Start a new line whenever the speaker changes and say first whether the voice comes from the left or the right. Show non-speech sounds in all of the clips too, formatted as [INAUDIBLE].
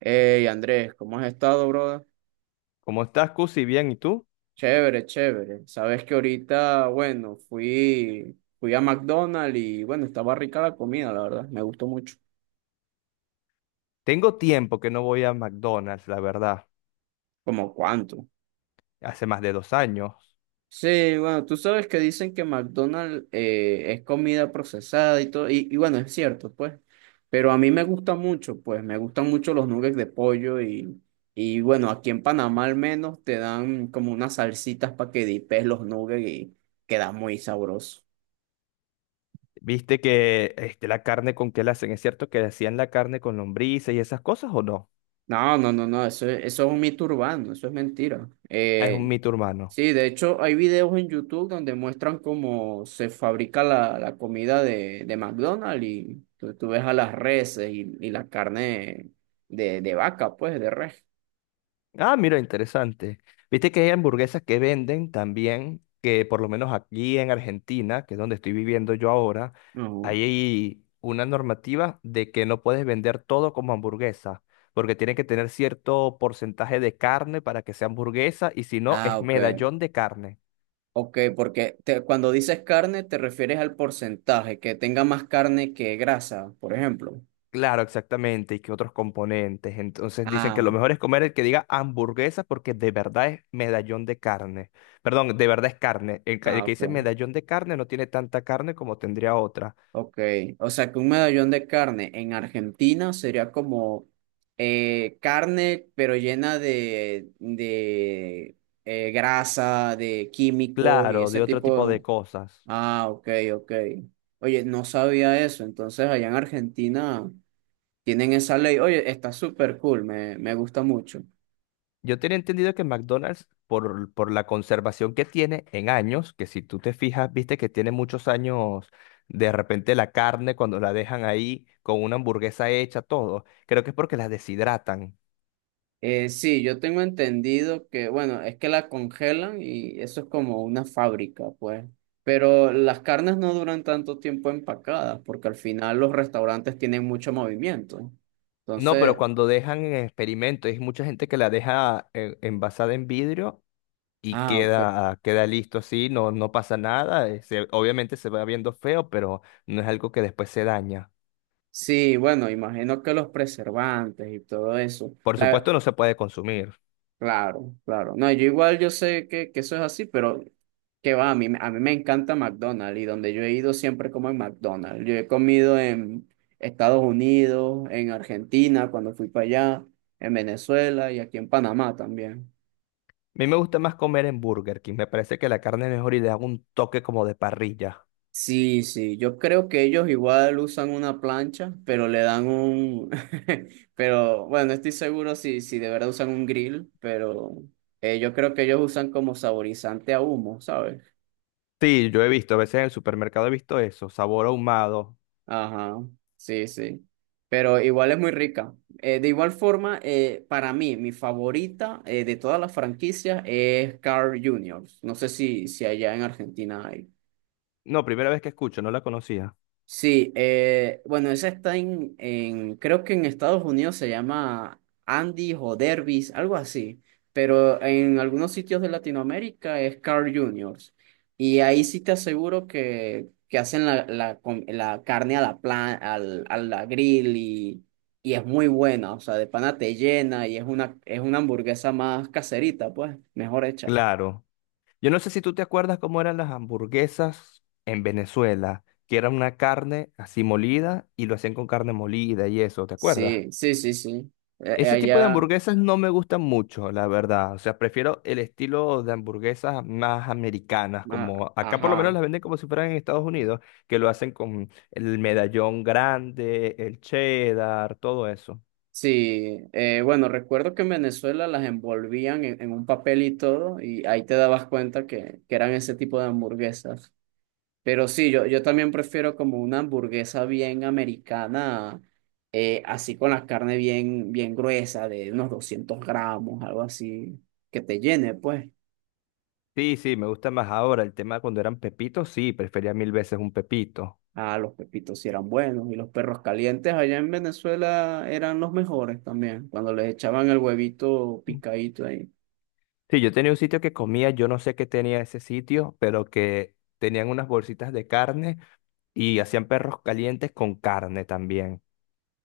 right: Hey Andrés, ¿cómo has estado, brother?
left: ¿Cómo estás, Cusi? Bien, ¿y tú?
right: Chévere, chévere. Sabes que ahorita, bueno, fui a McDonald's y bueno, estaba rica la comida, la verdad. Me gustó mucho.
left: Tengo tiempo que no voy a McDonald's, la verdad.
right: ¿Como cuánto?
left: Hace más de 2 años.
right: Sí, bueno, tú sabes que dicen que McDonald's es comida procesada y todo, y bueno, es cierto, pues. Pero a mí me gusta mucho, pues, me gustan mucho los nuggets de pollo y bueno, aquí en Panamá al menos te dan como unas salsitas para que dipes los nuggets y queda muy sabroso.
left: ¿Viste que este, la carne con qué la hacen? ¿Es cierto que hacían la carne con lombrices y esas cosas o no?
right: No, no, no, no, eso, eso es un mito urbano, eso es mentira.
left: Es un mito urbano.
right: Sí, de hecho hay videos en YouTube donde muestran cómo se fabrica la comida de McDonald's y tú ves a las reses y la carne de vaca, pues, de res.
left: Ah, mira, interesante. Viste que hay hamburguesas que venden también, que por lo menos aquí en Argentina, que es donde estoy viviendo yo ahora,
right: Ujú.
left: hay una normativa de que no puedes vender todo como hamburguesa, porque tiene que tener cierto porcentaje de carne para que sea hamburguesa, y si no,
right: Ah,
left: es
right: ok,
left: medallón de carne.
right: ok, porque cuando dices carne te refieres al porcentaje, que tenga más carne que grasa, por ejemplo.
left: Claro, exactamente, y que otros componentes. Entonces dicen que lo
right: Ah,
left: mejor es comer el que diga hamburguesa porque de verdad es medallón de carne. Perdón, de verdad es carne. El
right: ah,
left: que
right: ok.
left: dice medallón de carne no tiene tanta carne como tendría otra.
right: Ok, o sea que un medallón de carne en Argentina sería como carne pero llena de grasa, de químicos y
left: Claro,
right: ese
left: de otro tipo de
right: tipo.
left: cosas.
right: Ah, ok, ok. Oye, no sabía eso, entonces allá en Argentina tienen esa ley. Oye, está súper cool, me gusta mucho.
left: Yo tenía entendido que McDonald's, por la conservación que tiene en años, que si tú te fijas, viste que tiene muchos años, de repente la carne cuando la dejan ahí con una hamburguesa hecha, todo, creo que es porque la deshidratan.
right: Sí, yo tengo entendido que, bueno, es que la congelan y eso es como una fábrica, pues. Pero las carnes no duran tanto tiempo empacadas porque al final los restaurantes tienen mucho movimiento.
left: No, pero
right: Entonces,
left: cuando dejan en experimento, hay mucha gente que la deja envasada en vidrio y
right: ah, ok.
left: queda listo así, no, no pasa nada. Obviamente se va viendo feo, pero no es algo que después se daña.
right: Sí, bueno, imagino que los preservantes y todo eso.
left: Por
right: La-
left: supuesto, no se puede consumir. A
right: Claro, claro. No, yo igual yo sé que eso es así, pero que va, a mí me encanta McDonald's y donde yo he ido siempre como en McDonald's. Yo he comido en Estados Unidos, en Argentina cuando fui para allá, en Venezuela y aquí en Panamá también.
left: mí me gusta más comer en Burger King. Me parece que la carne es mejor y le hago un toque como de parrilla.
right: Sí, sí, yo creo que ellos igual usan una plancha, pero le dan un, [LAUGHS] pero bueno, estoy seguro si de verdad usan un grill, pero yo creo que ellos usan como saborizante a humo, ¿sabes?
left: Sí, yo he visto, a veces en el supermercado he visto eso, sabor ahumado.
right: Ajá, sí, sí. Pero igual es muy rica. De igual forma, para mí, mi favorita de todas las franquicias es Carl Jr. No sé si, si allá en Argentina hay.
left: No, primera vez que escucho, no la conocía.
right: Sí, bueno, esa está en, creo que en Estados Unidos se llama Andy o Derbys, algo así, pero en algunos sitios de Latinoamérica es Carl Juniors. Y ahí sí te aseguro que hacen la carne a a la grill y es muy buena, o sea, de pana te llena y es una hamburguesa más caserita, pues, mejor hecha.
left: Claro. Yo no sé si tú te acuerdas cómo eran las hamburguesas en Venezuela, que era una carne así molida y lo hacían con carne molida y eso, ¿te acuerdas?
right: Sí, sí, sí, sí.
left: Ese tipo de
right: Allá,
left: hamburguesas no me gustan mucho, la verdad. O sea, prefiero el estilo de hamburguesas más americanas,
right: ah,
left: como acá por lo menos
right: ajá.
left: las venden como si fueran en Estados Unidos, que lo hacen con el medallón grande, el cheddar, todo eso.
right: Sí, bueno, recuerdo que en Venezuela las envolvían en un papel y todo, y ahí te dabas cuenta que eran ese tipo de hamburguesas. Pero sí, yo también prefiero como una hamburguesa bien americana, así con la carne bien, bien gruesa, de unos 200 gramos, algo así, que te llene, pues.
left: Sí, sí, me gusta más ahora. El tema cuando eran pepitos, sí, prefería mil veces un pepito.
right: Ah, los pepitos sí eran buenos, y los perros calientes allá en Venezuela eran los mejores también, cuando les echaban el huevito picadito ahí.
left: Sí, yo tenía un sitio que comía, yo no sé qué tenía ese sitio, pero que tenían unas bolsitas de carne y hacían perros calientes con carne también.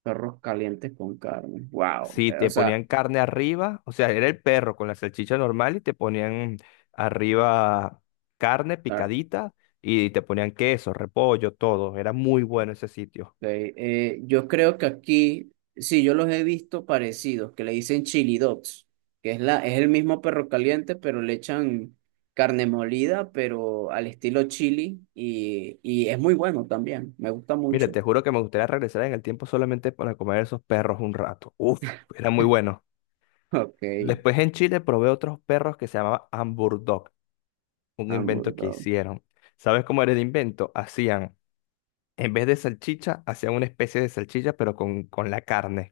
right: Perros calientes con carne. Wow.
left: Sí,
right: O
left: te
right: sea,
left: ponían carne arriba, o sea, era el perro con la salchicha normal y te ponían arriba carne
right: ah, ok.
left: picadita y te ponían queso, repollo, todo. Era muy bueno ese sitio.
right: Yo creo que aquí, sí, yo los he visto parecidos, que le dicen chili dogs, que es la, es el mismo perro caliente, pero le echan carne molida, pero al estilo chili, y es muy bueno también. Me gusta
left: Mira,
right: mucho.
left: te
right: [LAUGHS]
left: juro que me gustaría regresar en el tiempo solamente para comer esos perros un rato. Uf, era muy bueno.
right: Ok,
left: Después en Chile probé otros perros que se llamaban Hamburg, un
right: hamburger.
left: invento que
right: Dog.
left: hicieron. ¿Sabes cómo era el invento? Hacían, en vez de salchicha, hacían una especie de salchicha, pero con la carne.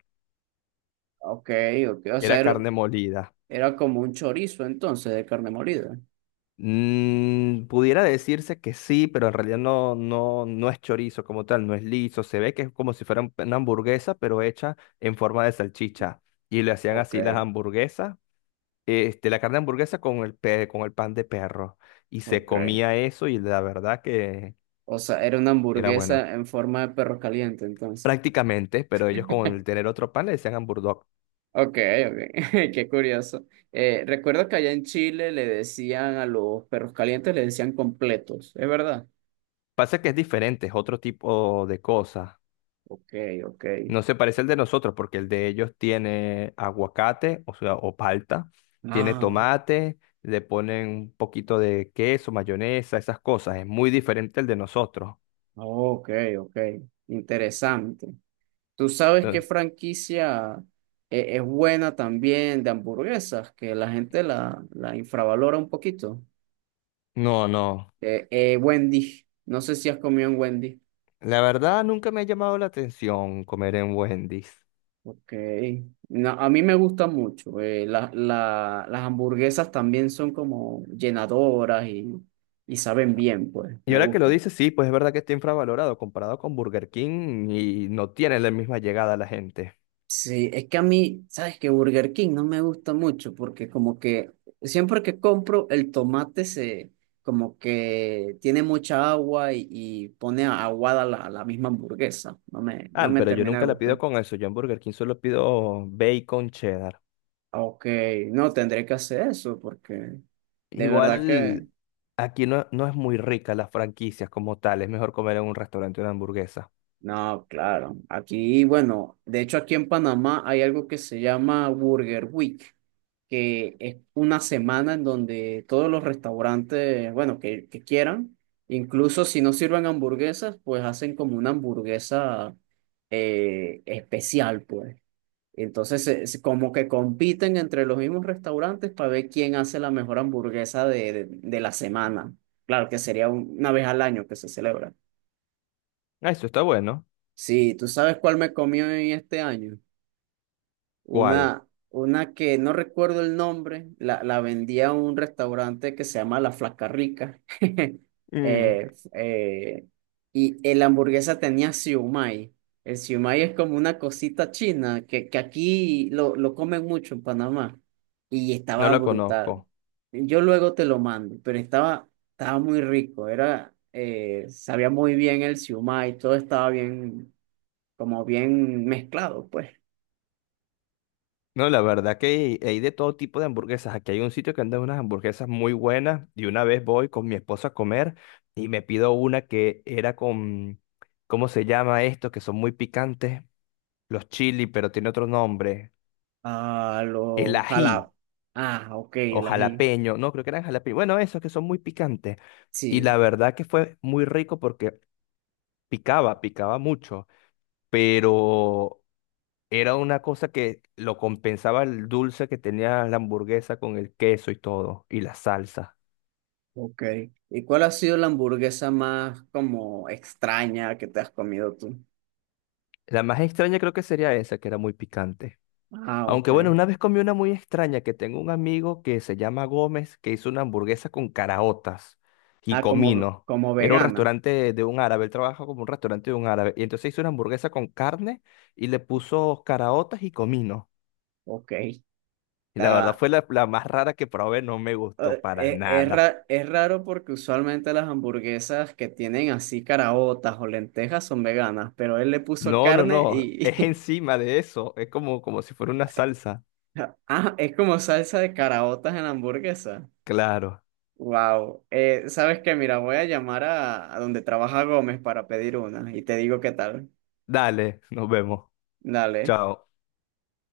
right: Ok, ok. O sea,
left: Era
right: era,
left: carne molida.
right: era como un chorizo entonces de carne molida.
left: Mm, pudiera decirse que sí, pero en realidad no es chorizo como tal, no es liso. Se ve que es como si fuera una hamburguesa, pero hecha en forma de salchicha. Y le hacían
right: Ok,
left: así las hamburguesas, este, la carne de hamburguesa con con el pan de perro. Y se
right: ok.
left: comía eso y la verdad que
right: O sea, era una
left: era bueno.
right: hamburguesa en forma de perro caliente entonces.
left: Prácticamente, pero ellos con el tener otro pan le decían hamburdog.
right: Ok, ok, [LAUGHS] qué curioso. Recuerdo que allá en Chile le decían a los perros calientes, le decían completos, ¿es verdad?
left: Pasa que es diferente, es otro tipo de cosa.
right: Ok, ok.
left: No se parece al de nosotros porque el de ellos tiene aguacate, o sea, o palta, tiene
right: Ah,
left: tomate, le ponen un poquito de queso, mayonesa, esas cosas. Es muy diferente al de nosotros.
right: ok, ok. Interesante. ¿Tú sabes qué
left: Entonces,
right: franquicia es buena también de hamburguesas? Que la gente la, la infravalora un poquito.
left: no, no.
right: Wendy. No sé si has comido en Wendy.
left: La verdad nunca me ha llamado la atención comer en Wendy's.
right: Ok. No, a mí me gusta mucho. La- la- las hamburguesas también son como llenadoras y saben bien, pues,
left: Y
right: me
left: ahora que lo
right: gustan.
left: dices, sí, pues es verdad que está infravalorado comparado con Burger King y no tiene la misma llegada a la gente.
right: Sí, es que a mí, ¿sabes que Burger King no me gusta mucho porque como que siempre que compro el tomate se como que tiene mucha agua y pone aguada la, la misma hamburguesa. No me, no
left: Ah,
right: me
left: pero yo
right: termina de
left: nunca la pido
right: gustar.
left: con eso. Yo en Burger King solo pido bacon cheddar.
right: Ok, no, tendré que hacer eso porque de verdad
left: Igual
right: que...
left: aquí no, no es muy rica las franquicias como tal. Es mejor comer en un restaurante una hamburguesa.
right: No, claro. Aquí, bueno, de hecho aquí en Panamá hay algo que se llama Burger Week, que es una semana en donde todos los restaurantes, bueno, que quieran, incluso si no sirven hamburguesas, pues hacen como una hamburguesa especial, pues. Entonces, como que compiten entre los mismos restaurantes para ver quién hace la mejor hamburguesa de la semana. Claro que sería una vez al año que se celebra.
left: Ah, eso está bueno.
right: Sí, ¿tú sabes cuál me comió en este año?
left: ¿Cuál?
right: Una que no recuerdo el nombre, la vendía a un restaurante que se llama La Flaca Rica. [LAUGHS]
left: Mm,
right: Eh, eh, y el hamburguesa tenía siumay. El siumay es como una cosita china que aquí lo comen mucho en Panamá. Y
left: no
right: estaba
left: la
right: brutal.
left: conozco.
right: Yo luego te lo mando, pero estaba, estaba muy rico. Era, sabía muy bien el siumay, todo estaba bien como bien mezclado, pues.
left: No, la verdad que hay de todo tipo de hamburguesas. Aquí hay un sitio que anda unas hamburguesas muy buenas. Y una vez voy con mi esposa a comer y me pido una que era con, ¿cómo se llama esto? Que son muy picantes. Los chili, pero tiene otro nombre.
right: A
left: El
right: los
left: ají.
right: jalados. Ah, ok,
left: O
right: el ají.
left: jalapeño, no, creo que eran jalapeño. Bueno, esos que son muy picantes. Y
right: Sí,
left: la verdad que fue muy rico porque picaba, picaba mucho, pero era una cosa que lo compensaba el dulce que tenía la hamburguesa con el queso y todo, y la salsa.
right: ok. ¿Y cuál ha sido la hamburguesa más como extraña que te has comido tú?
left: La más extraña creo que sería esa, que era muy picante.
right: Ah,
left: Aunque
right: ok.
left: bueno, una vez comí una muy extraña que tengo un amigo que se llama Gómez que hizo una hamburguesa con caraotas y
right: Ah, como,
left: comino.
right: como
left: Era un
right: vegana.
left: restaurante de un árabe, él trabaja como un restaurante de un árabe. Y entonces hizo una hamburguesa con carne y le puso caraotas y comino.
right: Ok.
left: Y la verdad
right: Está,
left: fue la, la más rara que probé, no me gustó para nada.
right: es raro porque usualmente las hamburguesas que tienen así caraotas o lentejas son veganas, pero él le puso
left: No, no,
right: carne
left: no, [LAUGHS] es
right: y... [LAUGHS]
left: encima de eso, es como, como si fuera una salsa.
right: Ah, es como salsa de caraotas en la hamburguesa.
left: Claro.
right: Wow. ¿Sabes qué? Mira, voy a llamar a donde trabaja Gómez para pedir una y te digo qué tal.
left: Dale, nos vemos.
right: Dale.
left: Chao.